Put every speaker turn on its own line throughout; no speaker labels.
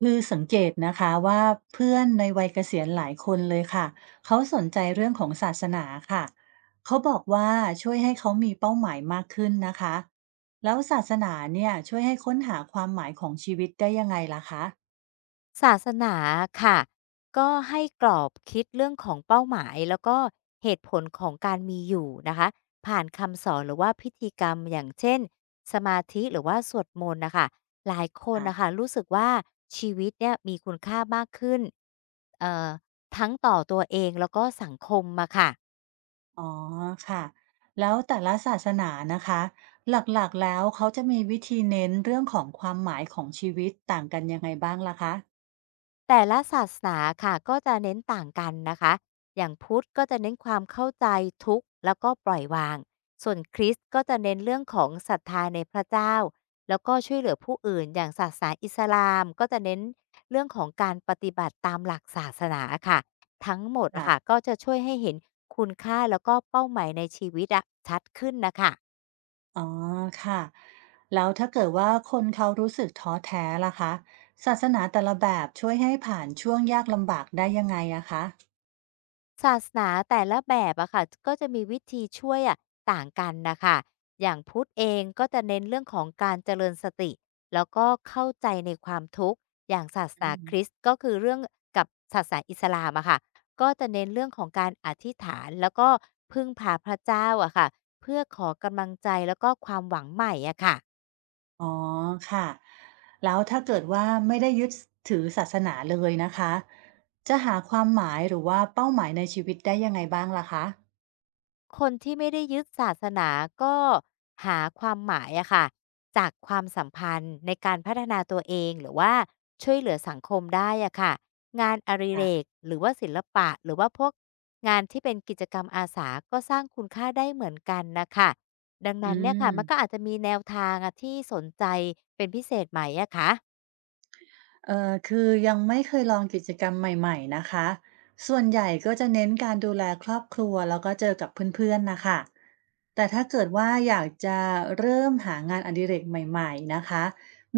คือสังเกตนะคะว่าเพื่อนในวัยเกษียณหลายคนเลยค่ะเขาสนใจเรื่องของศาสนาค่ะเขาบอกว่าช่วยให้เขามีเป้าหมายมากขึ้นนะคะแล้วศาสนาเนี่ยช่วยให้ค้นหาความหมายของชีวิตได้ยังไงล่ะคะ
ศาสนาค่ะก็ให้กรอบคิดเรื่องของเป้าหมายแล้วก็เหตุผลของการมีอยู่นะคะผ่านคำสอนหรือว่าพิธีกรรมอย่างเช่นสมาธิหรือว่าสวดมนต์นะคะหลายคน
อ่ะ
นะคะรู้สึกว่าชีวิตเนี่ยมีคุณค่ามากขึ้นเอ่อทั้งต่อตัวเองแล้วก็สังคมมาค่ะ
อ๋อค่ะแล้วแต่ละศาสนานะคะหลักๆแล้วเขาจะมีวิธีเน้นเรื่องของความหมายของชีวิตต่างกันยังไงบ้างล่ะคะ
แต่ละศาสนาค่ะก็จะเน้นต่างกันนะคะอย่างพุทธก็จะเน้นความเข้าใจทุกข์แล้วก็ปล่อยวางส่วนคริสต์ก็จะเน้นเรื่องของศรัทธาในพระเจ้าแล้วก็ช่วยเหลือผู้อื่นอย่างศาสนาอิสลามก็จะเน้นเรื่องของการปฏิบัติตามหลักศาสนาค่ะทั้งหมดอะค่ะก็จะช่วยให้เห็นคุณค่าแล้วก็เป้าหมายในชีวิตอะชัดขึ้นนะคะ
อ๋อค่ะแล้วถ้าเกิดว่าคนเขารู้สึกท้อแท้ล่ะคะศาสนาแต่ละแบบช่วยให้ผ่านช่วงยากลำบากได้ยังไงอะคะ
ศาสนาแต่ละแบบอะค่ะก็จะมีวิธีช่วยอะต่างกันนะคะอย่างพุทธเองก็จะเน้นเรื่องของการเจริญสติแล้วก็เข้าใจในความทุกข์อย่างศาสนา
อื
คริส
ม
ต์ก็คือเรื่องกับศาสนาอิสลามอะค่ะก็จะเน้นเรื่องของการอธิษฐานแล้วก็พึ่งพาพระเจ้าอะค่ะเพื่อขอกำลังใจแล้วก็ความหวังใหม่อะค่ะ
อ๋อค่ะแล้วถ้าเกิดว่าไม่ได้ยึดถือศาสนาเลยนะคะจะหาความหมายหรือว่าเป้าหมายในชีวิตได้ยังไงบ้างล่ะคะ
คนที่ไม่ได้ยึดศาสนาก็หาความหมายอะค่ะจากความสัมพันธ์ในการพัฒนาตัวเองหรือว่าช่วยเหลือสังคมได้อะค่ะงานอริเรก
ค่ะ
หรือว่าศิลปะหรือว่าพวกงานที่เป็นกิจกรรมอาสาก็สร้างคุณค่าได้เหมือนกันนะคะดัง
อื
นั้นเนี่ยค่ะมันก็
ม
อาจจะมีแนวทางอะที่สนใจเป็นพิเศษไหมอะคะ
คือยังไม่เคยลองกิจกรรมใหม่ๆนะคะส่วนใหญ่ก็จะเน้นการดูแลครอบครัวแล้วก็เจอกับเพื่อนๆนะคะแต่ถ้าเกิดว่าอยากจะเริ่มหางานอดิเรกใหม่ๆนะคะ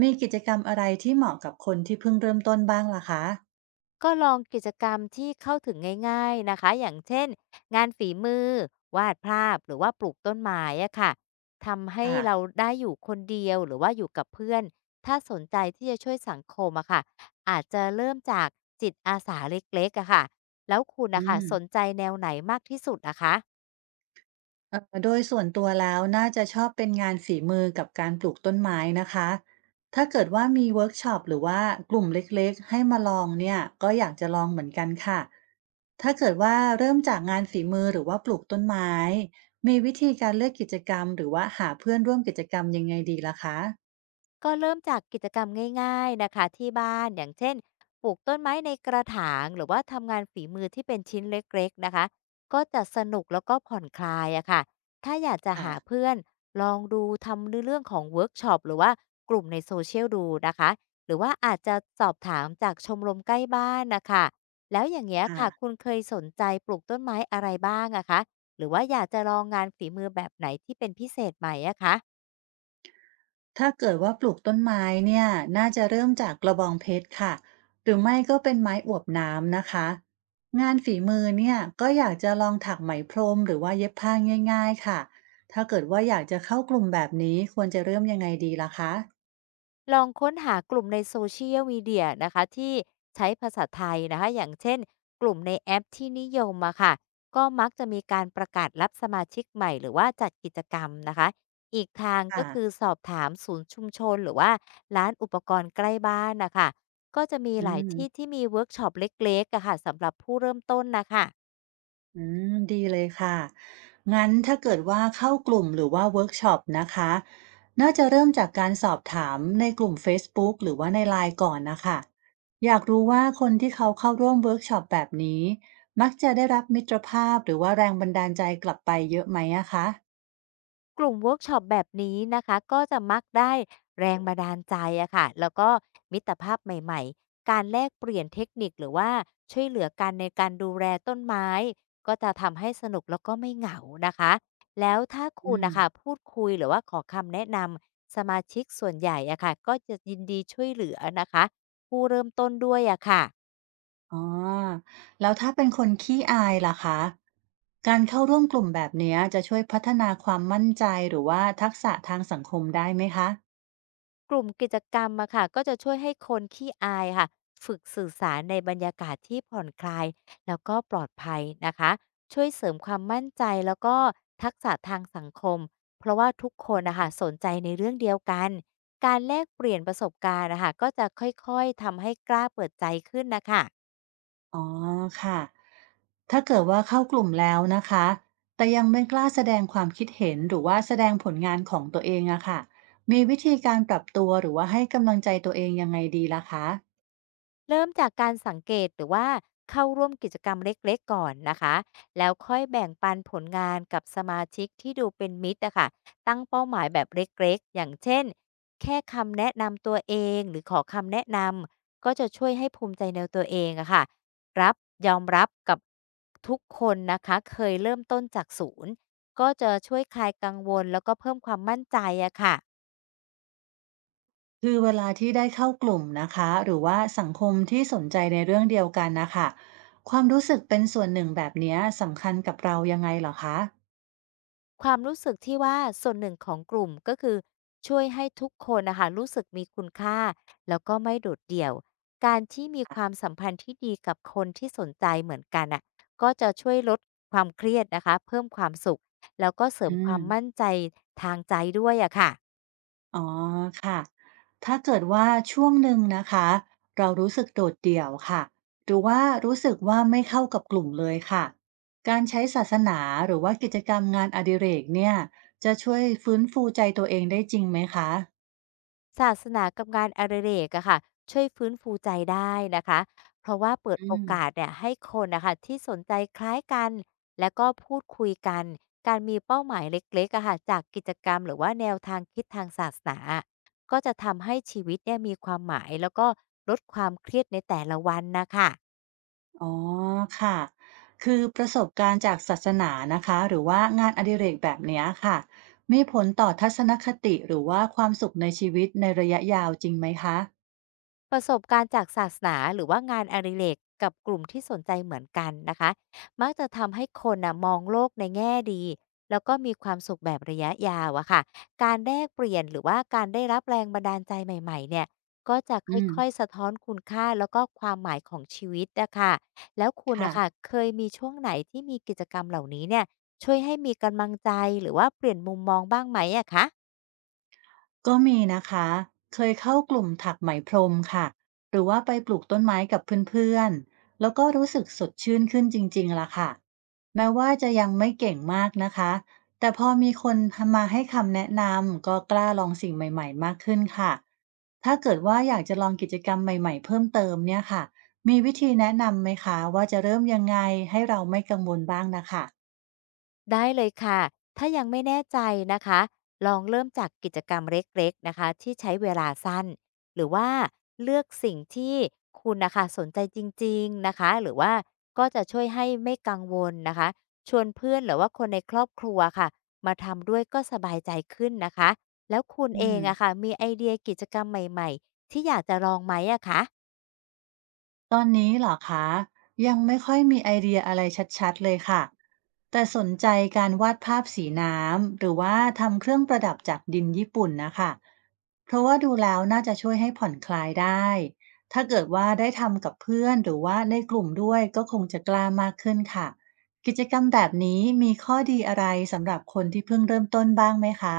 มีกิจกรรมอะไรที่เหมาะกับคนที่เพิ่งเริ่มต้นบ้างล่ะคะ
ก็ลองกิจกรรมที่เข้าถึงง่ายๆนะคะอย่างเช่นงานฝีมือวาดภาพหรือว่าปลูกต้นไม้อะค่ะทำให้
ค่ะ
เราได้อยู่คนเดียวหรือว่าอยู่กับเพื่อน ถ้าสนใจที่จะช่วยสังคมอะค่ะอาจจะเริ่มจากจิตอาสาเล็กๆอะค่ะแล้วคุณ
อื
นะคะ
ม
สนใจแนวไหนมากที่สุดนะคะ
โดยส่วนตัวแล้วน่าจะชอบเป็นงานฝีมือกับการปลูกต้นไม้นะคะถ้าเกิดว่ามีเวิร์กช็อปหรือว่ากลุ่มเล็กๆให้มาลองเนี่ยก็อยากจะลองเหมือนกันค่ะถ้าเกิดว่าเริ่มจากงานฝีมือหรือว่าปลูกต้นไม้มีวิธีการเลือกกิจกรรมหรือว่าหาเพื่อนร่วมกิจกรรมยังไงดีล่ะคะ
ก็เริ่มจากกิจกรรมง่ายๆนะคะที่บ้านอย่างเช่นปลูกต้นไม้ในกระถางหรือว่าทำงานฝีมือที่เป็นชิ้นเล็กๆนะคะก็จะสนุกแล้วก็ผ่อนคลายอะค่ะถ้าอยากจะ
อ่ะ
หาเพื่อนลองดูทำในเรื่องของเวิร์กช็อปหรือว่ากลุ่มในโซเชียลดูนะคะหรือว่าอาจจะสอบถามจากชมรมใกล้บ้านนะคะแล้วอย่างเงี้ยค่ะคุ
ค่ะ
ณเคยสนใจปลูกต้นไม้อะไรบ้างอะคะหรือว่าอยากจะลองงานฝีมือแบบไหนที่เป็นพิเศษไหมอะคะ
ถ้าเกิดว่าปลูกต้นไม้เนี่ยน่าจะเริ่มจากกระบองเพชรค่ะหรือไม่ก็เป็นไม้อวบน้ำนะคะงานฝีมือเนี่ยก็อยากจะลองถักไหมพรมหรือว่าเย็บผ้าง่ายๆค่ะถ้าเกิดว่าอยากจะเข้ากลุ่มแบบนี้ควรจะเริ่มยังไงดีล่ะคะ
ลองค้นหากลุ่มในโซเชียลมีเดียนะคะที่ใช้ภาษาไทยนะคะอย่างเช่นกลุ่มในแอปที่นิยมมาค่ะก็มักจะมีการประกาศรับสมาชิกใหม่หรือว่าจัดกิจกรรมนะคะอีกทางก็
ค่ะ
คือสอบถามศูนย์ชุมชนหรือว่าร้านอุปกรณ์ใกล้บ้านนะคะก็จะมี
อื
หลายที่
ม
ที่มีเวิร์กช็อปเล็กๆอะค่ะสำหรับผู้เริ่มต้นนะคะ
อืมดีเลยค่ะ งั้นถ้าเกิดว่าเข้ากลุ่มหรือว่าเวิร์กช็อปนะคะน่าจะเริ่มจากการสอบถามในกลุ่ม Facebook หรือว่าในไลน์ก่อนนะคะอยากรู้ว่าคนที่เขาเข้าร่วมเวิร์กช็อปแบบนี้ มักจะได้รับมิตรภาพหรือว่าแรงบันดาลใจกลับไปเยอะไหมอะคะ
กลุ่มเวิร์กช็อปแบบนี้นะคะก็จะมักได้แรงบันดาลใจอะค่ะแล้วก็มิตรภาพใหม่ๆการแลกเปลี่ยนเทคนิคหรือว่าช่วยเหลือกันในการดูแลต้นไม้ก็จะทำให้สนุกแล้วก็ไม่เหงานะคะแล้วถ้าคุ
อื
ณ
ม
นะคะพูดคุยหรือว่าขอคำแนะนำสมาชิกส่วนใหญ่อะค่ะก็จะยินดีช่วยเหลือนะคะผู้เริ่มต้นด้วยอะค่ะ
อ๋อแล้วถ้าเป็นคนขี้อายล่ะคะการเข้าร่วมกลุ่มแบบเนี้ยจะช่วยพัฒนาความมั่นใจหรือว่าทักษะทางสังคมได้ไหมคะ
กลุ่มกิจกรรมอะค่ะก็จะช่วยให้คนขี้อายค่ะฝึกสื่อสารในบรรยากาศที่ผ่อนคลายแล้วก็ปลอดภัยนะคะช่วยเสริมความมั่นใจแล้วก็ทักษะทางสังคมเพราะว่าทุกคนนะคะสนใจในเรื่องเดียวกันการแลกเปลี่ยนประสบการณ์นะคะก็จะค่อยๆทำให้กล้าเปิดใจขึ้นนะคะ
อ๋อค่ะ ถ้าเกิดว่าเข้ากลุ่มแล้วนะคะ แต่ยังไม่กล้าแสดงความคิดเห็นหรือว่าแสดงผลงานของตัวเองอะค่ะมีวิธีการปรับตัวหรือว่าให้กำลังใจตัวเองยังไงดีล่ะคะ
เริ่มจากการสังเกตหรือว่าเข้าร่วมกิจกรรมเล็กๆก่อนนะคะแล้วค่อยแบ่งปันผลงานกับสมาชิกที่ดูเป็นมิตรอะค่ะตั้งเป้าหมายแบบเล็กๆอย่างเช่นแค่คำแนะนำตัวเองหรือขอคำแนะนำก็จะช่วยให้ภูมิใจในตัวเองอะค่ะรับยอมรับกับทุกคนนะคะเคยเริ่มต้นจากศูนย์ก็จะช่วยคลายกังวลแล้วก็เพิ่มความมั่นใจอะค่ะ
คือเวลาที่ได้เข้ากลุ่มนะคะหรือว่าสังคมที่สนใจในเรื่องเดียวกันนะคะความรู้สึกเป็นส่วนหนึ่งแบบเนี้ยสำคัญกับเรายังไงเหรอคะ
ความรู้สึกที่ว่าส่วนหนึ่งของกลุ่มก็คือช่วยให้ทุกคนนะคะรู้สึกมีคุณค่าแล้วก็ไม่โดดเดี่ยวการที่มีความสัมพันธ์ที่ดีกับคนที่สนใจเหมือนกันอ่ะก็จะช่วยลดความเครียดนะคะเพิ่มความสุขแล้วก็เสริ
อื
มความ
ม
มั่นใจทางใจด้วยอะค่ะ
อ๋อค่ะ ถ้าเกิดว่าช่วงหนึ่งนะคะเรารู้สึกโดดเดี่ยวค่ะหรือว่ารู้สึกว่าไม่เข้ากับกลุ่มเลยค่ะการใช้ศาสนาหรือว่ากิจกรรมงานอดิเรกเนี่ยจะช่วยฟื้นฟูใจตัวเองได้จริงไหมคะ
ศาสนากับงานอดิเรกอะค่ะช่วยฟื้นฟูใจได้นะคะเพราะว่าเปิด
อื
โอ
ม
กาสเนี่ยให้คนนะคะที่สนใจคล้ายกันแล้วก็พูดคุยกันการมีเป้าหมายเล็กๆอะค่ะจากกิจกรรมหรือว่าแนวทางคิดทางศาสนาก็จะทำให้ชีวิตเนี่ยมีความหมายแล้วก็ลดความเครียดในแต่ละวันนะคะ
อ๋อค่ะคือประสบการณ์จากศาสนานะคะหรือว่างานอดิเรกแบบเนี้ยค่ะมีผลต่อทัศนคติหรือว่าความสุขในชีวิตในระยะยาวจริงไหมคะ
ประสบการณ์จากศาสนาหรือว่างานอดิเรกกับกลุ่มที่สนใจเหมือนกันนะคะมักจะทำให้คนนะมองโลกในแง่ดีแล้วก็มีความสุขแบบระยะยาวอะค่ะการแลกเปลี่ยนหรือว่าการได้รับแรงบันดาลใจใหม่ๆเนี่ยก็จะค
อืม
่อยๆสะท้อนคุณค่าแล้วก็ความหมายของชีวิตอะค่ะแล้วคุณ
ค่ะ
นะค่ะเคยมีช่วงไหนที่มีกิจกรรมเหล่านี้เนี่ยช่วยให้มีกำลังใจหรือว่าเปลี่ยนมุมมองบ้างไหมอะคะ
ก็มีนะคะเคยเข้ากลุ่มถักไหมพรมค่ะหรือว่าไปปลูกต้นไม้กับเพื่อนๆแล้วก็รู้สึกสดชื่นขึ้นจริงๆล่ะค่ะ แม้ว่าจะยังไม่เก่งมากนะคะ แต่พอมีคนมาให้คำแนะนำก็กล้าลองสิ่งใหม่ๆมากขึ้นค่ะ ถ้าเกิดว่าอยากจะลองกิจกรรมใหม่ๆเพิ่มเติมเนี่ยค่ะมีวิธีแนะนำไหมคะว่าจะเริ่มยังไงให้เราไม่กังวลบ้างนะคะ
ได้เลยค่ะ ถ้ายังไม่แน่ใจนะคะ ลองเริ่มจากกิจกรรมเล็กๆนะคะที่ใช้เวลาสั้นหรือว่าเลือกสิ่งที่คุณนะคะสนใจจริงๆนะคะ หรือว่าก็จะช่วยให้ไม่กังวลนะคะชวนเพื่อนหรือว่าคนในครอบครัวค่ะมาทำด้วยก็สบายใจขึ้นนะคะแล้วคุณ
อื
เองอะ
ม
ค่ะมีไอเดียกิจกรรมใหม่ๆที่อยากจะลองไหมอะคะ
ตอนนี้เหรอคะยังไม่ค่อยมีไอเดียอะไรชัดๆเลยค่ะแต่สนใจการวาดภาพสีน้ำหรือว่าทำเครื่องประดับจากดินญี่ปุ่นนะคะเพราะว่าดูแล้วน่าจะช่วยให้ผ่อนคลายได้ถ้าเกิดว่าได้ทำกับเพื่อนหรือว่าในกลุ่มด้วยก็คงจะกล้ามากขึ้นค่ะกิจกรรมแบบนี้มีข้อดีอะไรสำหรับคนที่เพิ่งเริ่มต้นบ้างไหมคะ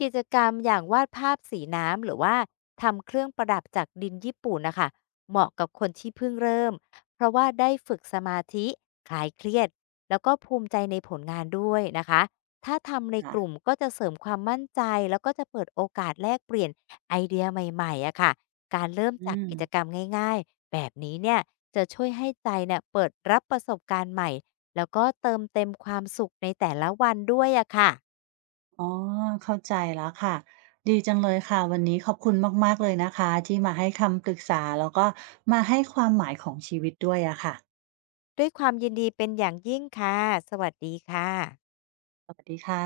กิจกรรมอย่างวาดภาพสีน้ำหรือว่าทำเครื่องประดับจากดินญี่ปุ่นนะคะเหมาะกับคนที่เพิ่งเริ่มเพราะว่าได้ฝึกสมาธิคลายเครียดแล้วก็ภูมิใจในผลงานด้วยนะคะถ้าทำในก
อ่ะ
ลุ่มก็จะเสริมความมั่นใจแล้วก็จะเปิดโอกาสแลกเปลี่ยนไอเดียใหม่ๆอะค่ะการเริ่ม
อื
จาก
ม
กิจกรรมง่ายๆแบบนี้เนี่ยจะช่วยให้ใจเนี่ยเปิดรับประสบการณ์ใหม่แล้วก็เติมเต็มความสุขในแต่ละวันด้วยอะค่ะ
อ๋อเข้าใจแล้วค่ะดีจังเลยค่ะวันนี้ขอบคุณมากๆเลยนะคะที่มาให้คำปรึกษาแล้วก็มาให้ความหมายของชีวิตด้วยอะค่ะ
ด้วยความยินดีเป็นอย่างยิ่งค่ะ สวัสดีค่ะ
สวัสดีค่ะ